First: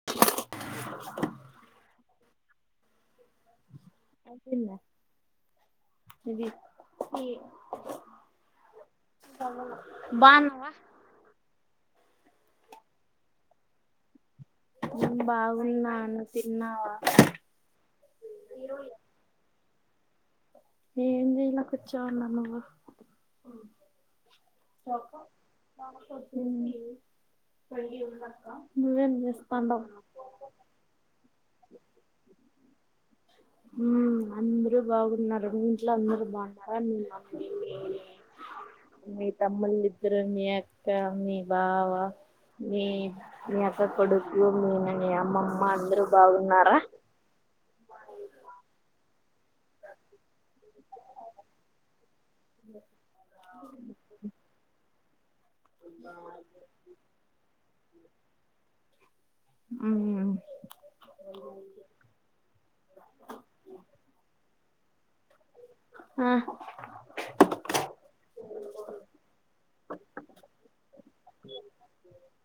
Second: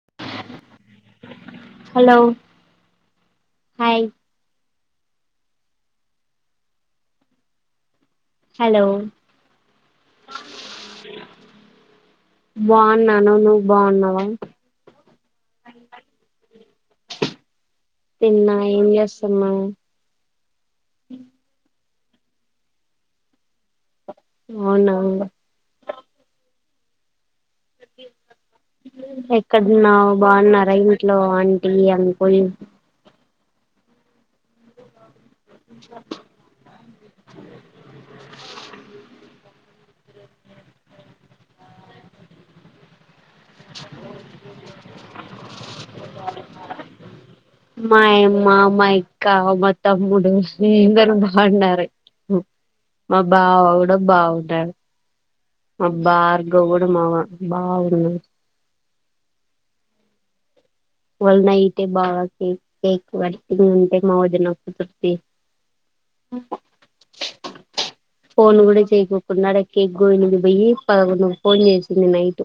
[inaudible] hello hi అయిపోయిందా ఇది కి హలో బాగున్నావా బాగున్నాను నువ్వు బాగున్నావా నేను బాగున్నాను తిన్నావా తిన్నా ఏంజేస్తున్నవ్ ఏం చేయల కూర్చో ఉన్నా నువ్వు అవునా మ్ నువ్వేంజేస్తాండవ్ ఎక్కడున్నావు బాగున్నారా ఇంట్లో ఆంటి అంకుల్ మ్ అందరు బాగున్నారు మీ ఇంట్లో అందరు బాగున్నారా మీ మమ్మీ మీ మీ తమ్ముల్లిద్దరు మీ అక్క మీ బావ మీ మీ అక్క కొడుకు మి మీ అమ్మమ్మ అందరూ బాగున్నారా మాయమ్మ మా అక్క మా తమ్ముడు అందరు బాగున్నారు మా బావ గూడ బాగున్నాడు మా బార్గవ్ కూడా మామ బాగుంది మ్ వాళ్ళ నైటే బాగా కేక్ కేక్ వట్టిగుంటే మావొదిన ఫిఫ్టీ ఆ [unintelligible] [unintelligible] ఫోన్లు కూడా చేయ్యికోకుండా ఆడ కేేక్ గోయనీకి పొయ్యి పదకొండు కు ఫోన్ చేసింది నైట్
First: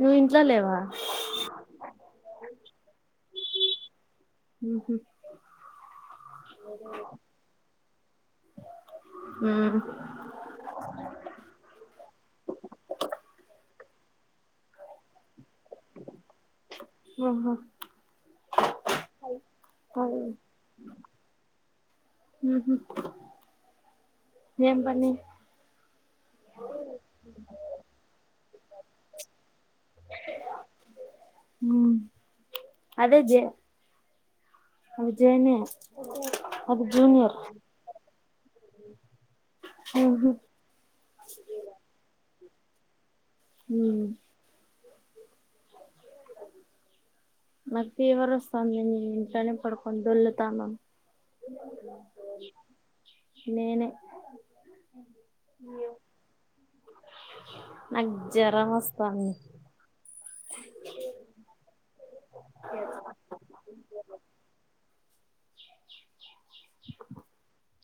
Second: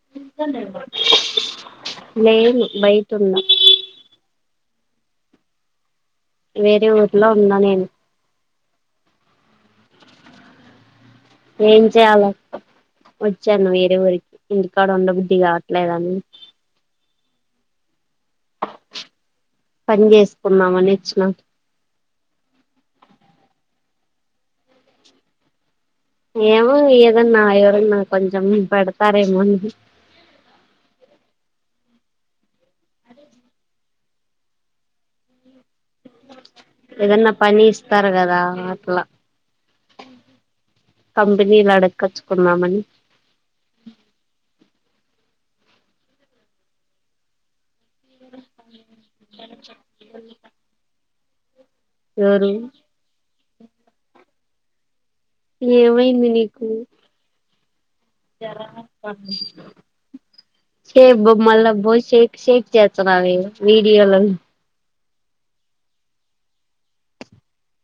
నువ్వింట్ల లేవా లేను బయిటున్నా మ్ హు వేరే ఊర్లో ఉన్న నేను మ్ ఏం చేయాల వొచ్చాను వేరే ఊరికి ఇంటి కాడ ఉండబుద్ధి కావట్లేదని ఓహో పని అవును జేసుకున్నామని ఇచ్చిన మ్ హు ఏం పని ఏమో ఏదన్నా ఎవరన్నా కొంచెం పెడతారేమోనని ఉ అదే జే అజయ్ అన్న ఏదన్న పని ఇస్తారు కదా అట్లా ఊహు కంపినీలు అడుక్కొచ్చుకుందామని ఊ నాకు ఫీవర్ వస్తంది నేను ఇంట్లోనే పడుకొని డొల్లుతాను ఎవరు నీనే ఏమైంది నీకు నాకు జ్వరం జరం వస్తాంది ఆతంది సే బొమ్మ బోయి శేక్ శేక్ చేస్తున్నవె వీడియోలను పిట్టల సౌండ్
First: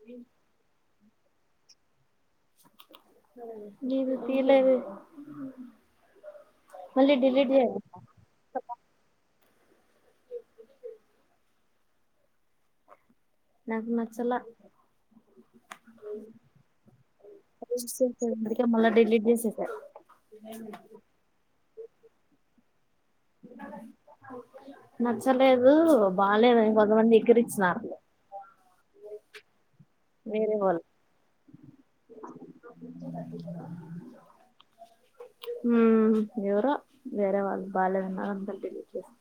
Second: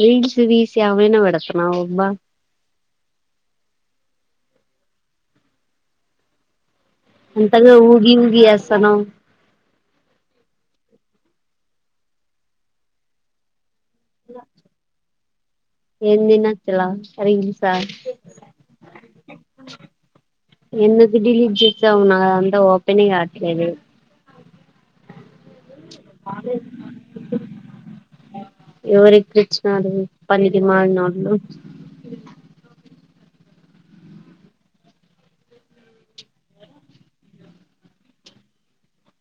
రీల్స్ తీసి ఏమన్న పెడతన్నవు అబ్బా నీను తీయలేదే అంతగ ఊగి ఊగి చేస్తున్నావు నాకు నచ్చలే ఏం తినొచ్చులా రీల్సా అందుకే మల్ల డిలీట్ చేసేసా ఎందుకు డిలీట్ చేసావు నా దాంట్ల ఓపెనే గాట్లేదు నచ్చలేదు బాలేదు కొంతమంది ఎక్కరిచ్చినారు ఎవరి ఎక్రిచ్చినారు వేరే పనికి వాళ్ళు మాలినోళ్ళు ఉ ఎవరో వేరే వాళ్ళు బాలేదు ఉన్నారు అందుకే డిలీట్ చేశాను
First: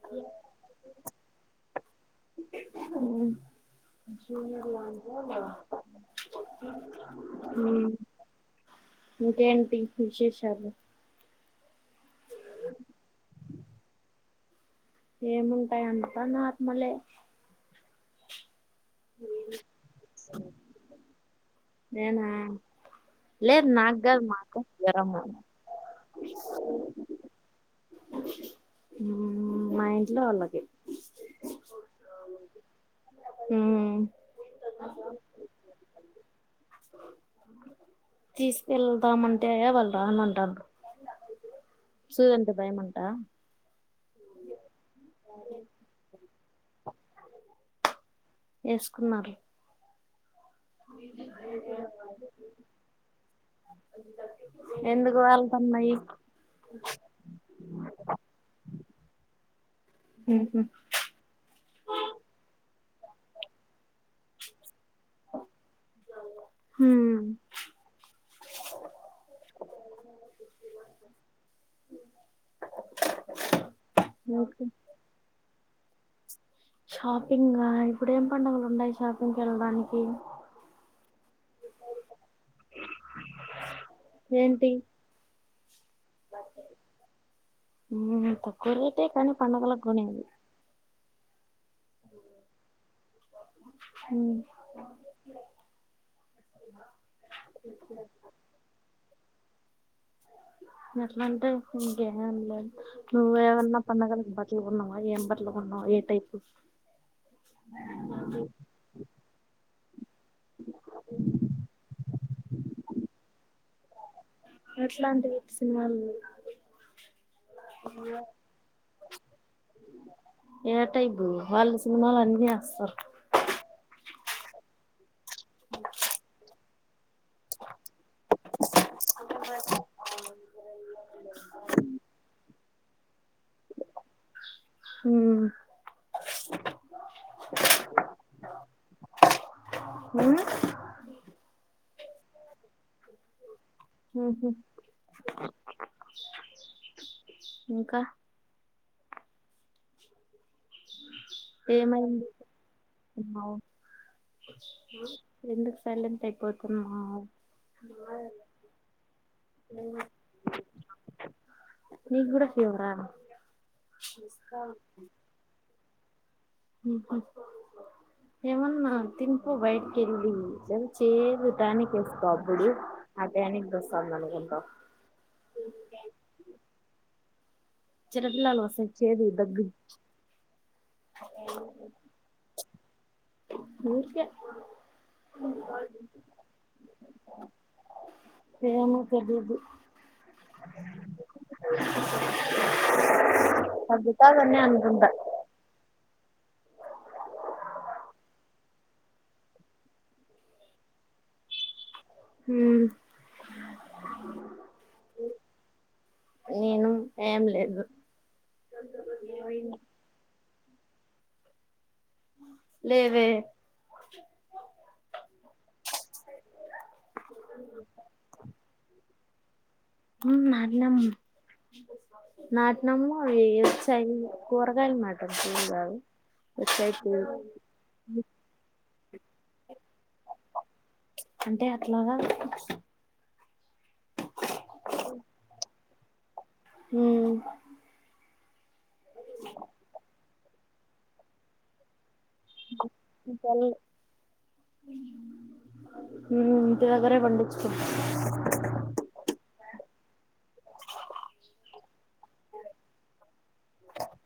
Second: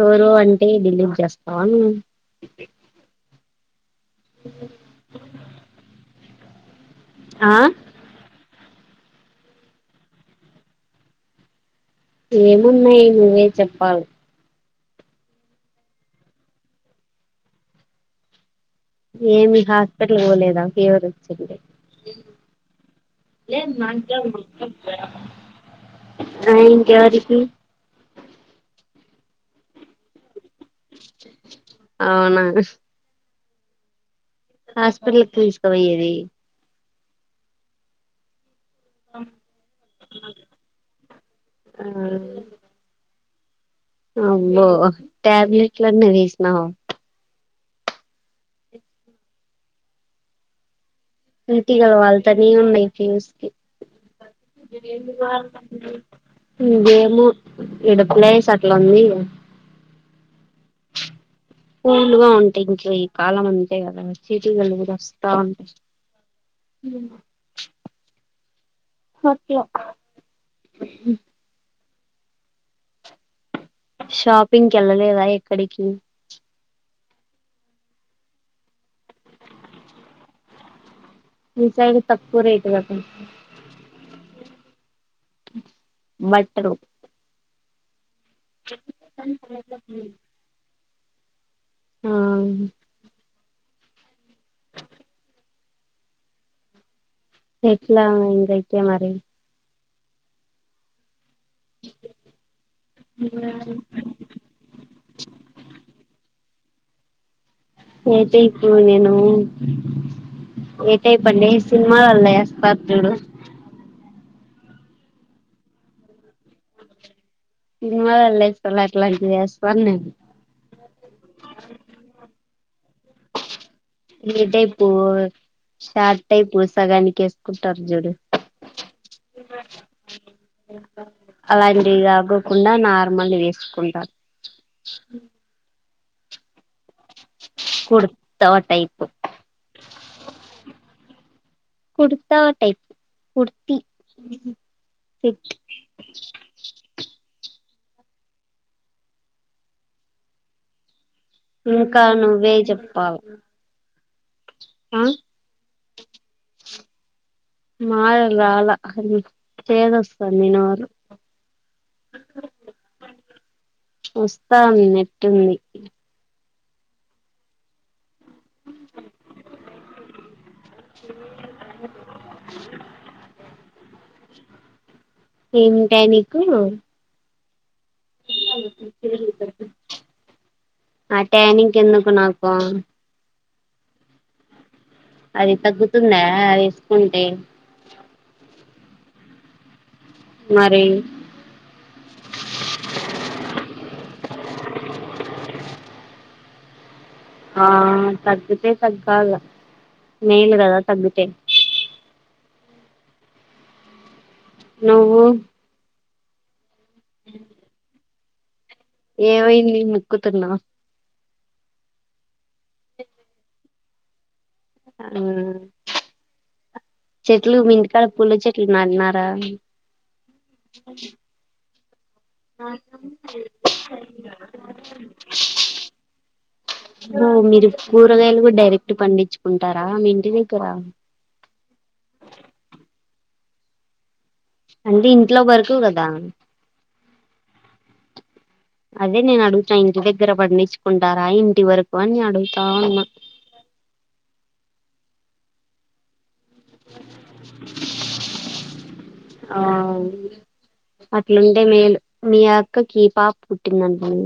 ఎవరో అంటే డిలీట్ చేస్తావా నువ్వు ఉ ఆ ఉ ఇంకెంటి విశేషాలు ఏమున్నయి నువ్వే చెప్పాలి ఏముంటయి అంతా నార్మలే ఏమి హాస్పిటల్ కి పోలేదా ఫీవర్ వచ్చింది నీనా లేదు నాగాదు మా అక్కకి జరము ఆ ఇంకెవరికి ఉ మా ఇంట్లో వాళ్ళకి అవునా ఉ హాస్పిటల్ కి తీసుకుపోయేది తీసుకెళ్దామంటే అ వాళ్ళు రానంటారు ఆ సుది అంటే భయమ ఆ అబ్బో టాబ్లెట్లు అన్న వేసినావు ఏసుకున్నారు తేనెటీగలు వాళ్ళతనే ఉన్నాయి ఫ్యూస్ కి ఎందుకు వాలుతున్నాయి ఏమో ఇడ ప్లేస్ అట్ల ఉంది ఉహు కూలు గా ఉంటాయి ఇంకా ఈ కాలం అంతే కదా చీటికలు కూడా వస్తా ఉంటాయి హుమ్ ఓకే య ఓకే షాపింగ్కి ఎళ్ళలేదా ఎక్కడికి షాపింగా ఇప్పుడు ఏం పండగలు ఉన్నాయ్ షాపింగ్కి వెళ్ళడానికి మీ సైడు తక్కువ రేటు కదా ఏంటి బట్టలు ఊ తక్కువ రేటే కానీ పండుగలకు కొనేది ఆ ఊ తెచ్చినామే ఇంకెట్ట మరి నువ్వు అట్ల అంటే ఇంకేమేమ్ లేదు నువ్వేమన్న పండగలకి బట్ చీరలు కొన్నవా ఏం బట్టలు కొన్నావు ఏ టైపు ఏ టైపు నేనూ ఏటైపు అంటే సినిమాలల్లో ఏస్తారు చుడూ ఎట్లాంటివి సినిమాలు సినిమాలల్లో ఏస్తారు అట్లాంటివి ఏస్కోను నేను ఏ టైపు వాళ్ళు సినిమాలో అన్నీ ఏస్తారు ఏ టైపూ షార్ట్ టైపు సగానిక్ ఎస్త్ కుంటారు చూడు అలాంటివి గాకోకుండా నార్మల్వి ఏస్కుంటా ఊ కుర్తా టైపు కుర్తా టైప్ కుర్తి ఊహు సెట్ ఇంకా ఇంకా ఏమైంది నువ్వే చెప్పాలి తిన్నావ్ ఆ ఎందుకు సైలెంట్ అయిపోతున్నావ్ మార రాలా చేదొస్తాంది నోరు మీక్కూడ ఫీవరా ఉన్నట్ ఉండి మీకు ఏమన్నా తినుపో బైటికెళ్ళీ చెన్ ఛేదు టానిక్ ఏస్తా అప్పుడు ఆ టానిక్ దొస్తాంధనుకుంటా ఏమేమ్ టానిక్కు చిన్నపిల్లలది వస్తది ఛేదు దగ్గు ఆ టానిక్ ఎందుకు నాకూ ఊర్కే అది తగ్గుతుందా అది ఏస్కుంటే ఏమొ తెలీదు మరీ తగ్గుతాదనే అనుకుంటా ఆ తగ్గుతే తగ్గాల మేలు కదా తగ్గుతే ఊ నువ్వూ నేనూ ఏం లేదు ఏమైంది ముక్కుతున్నావ్ లేదే ఆ చెట్లు మి ఇంటికాడ పూల చెట్లు నాటి నారా హ్మ్ నాటినం నాటినం అయి వచ్చాయి కూరగాయ్ నాట్ వచ్చాయి తి ఓ మీరు కూరగాయలు కూడా డైరెక్ట్ పండించుకుంటారా మీ ఇంటి దగ్గర అంటే అట్లాగా అంటే ఇంట్లో వరకు కదా హ్మ్ అదే నేన్ అడుగుతున్న ఇంటి దగ్గర పండించుకుంటారా ఇంటి వరకు అని అడుగ్ పల్ హ్మ్ ఇంటి దగ్గరే పండిచ్కుంటా అవ్ అట్లుంటే మేలు మీ అక్కకి పాప పుట్టిందంటనే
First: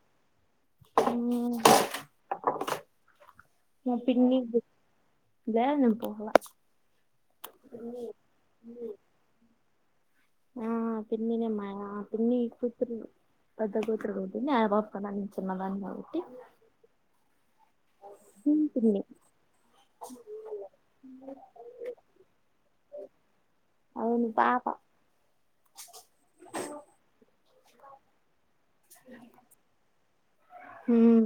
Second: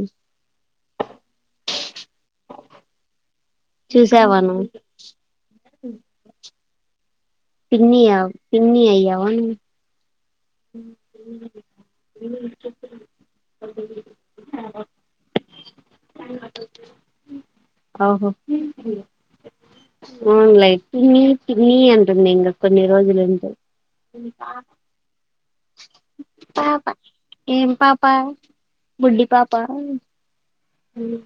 హ్మ్ మా చూసావా పిన్నికి నువ్వు పుట్టి నేన్ పోలా పిన్ని ఆ పిన్ని అయ్యావానువ్ ఆ పిన్నినే మయ్య పిన్ని కూతురు పెద్ద కూతురు పుట్టింది ఆ పిన్నానా చిన్నదాన్ని కాబట్టి ఓహో పిన్ని అవునులే పిన్ని పిన్ని అంటుంది ఇంగ కొన్ని రోజులయితె అవును పాప పాప ఏం పాప బుడ్డి పాప ఉమ్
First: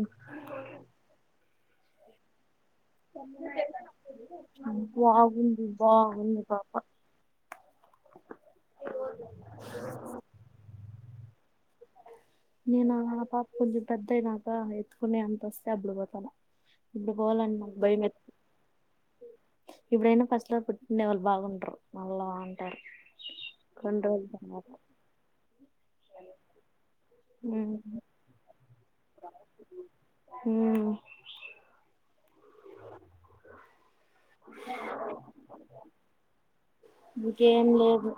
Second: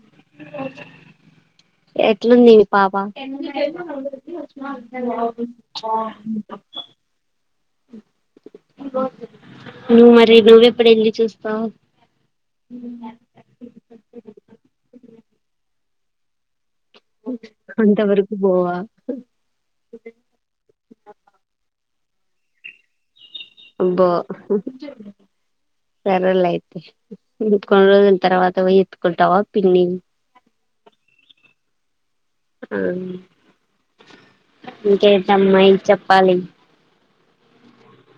ఎట్లుంది పాప బాగుంది బాగుంది పాప మ్ మరి నువ్వ ఎప్పుడు వెళ్ళి చూస్తావు నేను పాప కొంచెం పెద్దయినాక ఎత్తుకునే అంత వస్తే అప్పుడు పోతాను ఇప్పుడు పోవాలంటే నాకు భయమే అంతవరకు పోవా ఇప్పుడైనా ఫస్ట్లో పుట్టిండే వాళ్ళు బావుండారు మనళ అంటారు కొన్ని అబ్బో రోజుల తర్వాత సరేలే అయితే ఇంకా ఉమ్ కొన్ని రోజుల తర్వాత పొయ్యి ఏత్తుకుంటావా పిన్ని మ్ ఆ ఇంకా ఏంటి అమ్మాయి చెప్పాలి ఇంకేం లేదు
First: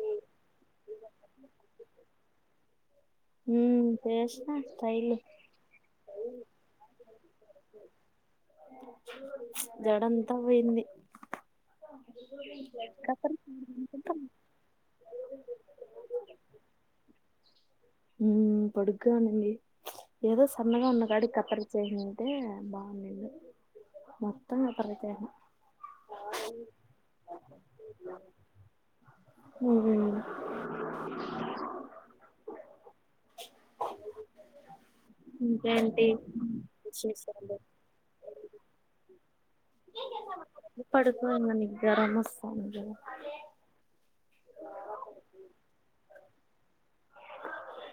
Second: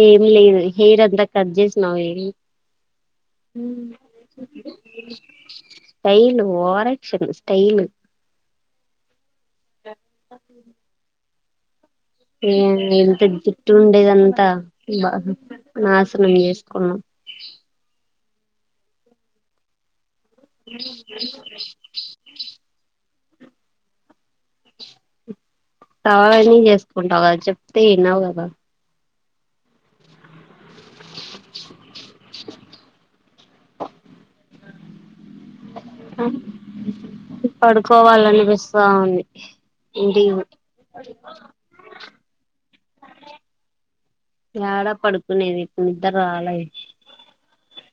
ఏమి లేదు హెయిర్ అంత కట్ చేసినావే మ్ చేషినా స్టైల్ స్టైల్ ఓరక్షన్ స్టైల్ జడంత పోయింది ఏందీ ఎంత జుట్టు ఉండేదంతా బా నాశనం చేసుకున్నాం మ్ పొడుగ్గ ఉంది ఏదో సన్నగా ఉన్న కాడి కత్తరిచ్చేసిన తే బాగుండింది మొత్తం కత్తిరిచ్చేసిన కావాలనే చేసుకుంటావు కదా చెప్తే వినవ్ కదా మ్ ఇంకే పడుకోవాలనిపిస్తా ఉంది ఇంటికి పడుకో [unintelligible] యాడ పడుకునేది ఇప్పుడు నిద్ర రాలె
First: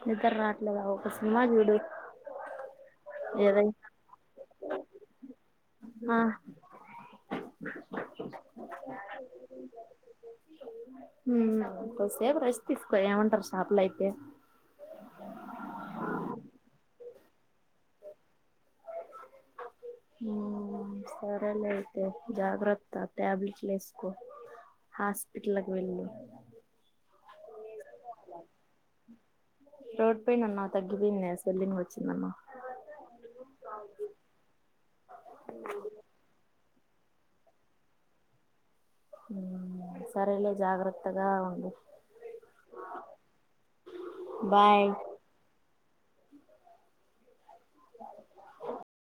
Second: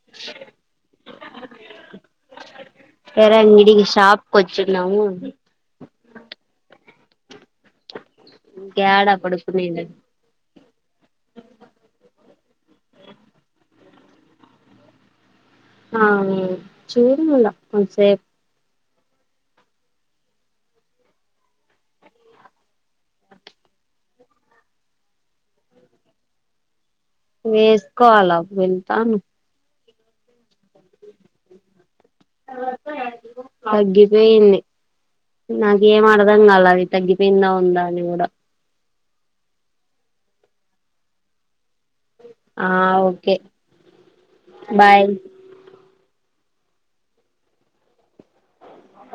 నిద్ర రట్లేద ఒక సినిమా చూడు ఏదైనా [unintelligible] షాప్ కి వచ్చినాము ఆ ఇంక యాడ పడుకునేది ఉమ్ కొద్దీ సేపు రెస్ట్ తీసుకో ఏమంటారు షాప్ లో అయితే ఆ చూడు [unintelligible] ఉమ్ సరేలే అయితే జాగ్రత్త టాబ్లెట్లూ వేసుకో హాస్పిటల్కి వేళ్ళు వేసుకోవాల [unintelligible] త్రోట్ పెయిన్ అన్న స్వేలింగ్ వచ్చింది అన్న తగ్గిపోయింది నాకేం అర్థంగలే అది తగ్గిపోయిందా ఉందా అని కూడ ఉమ్ సరేలే జాగ్రత్తగ ఉండు ఆ ఓకే బాయ్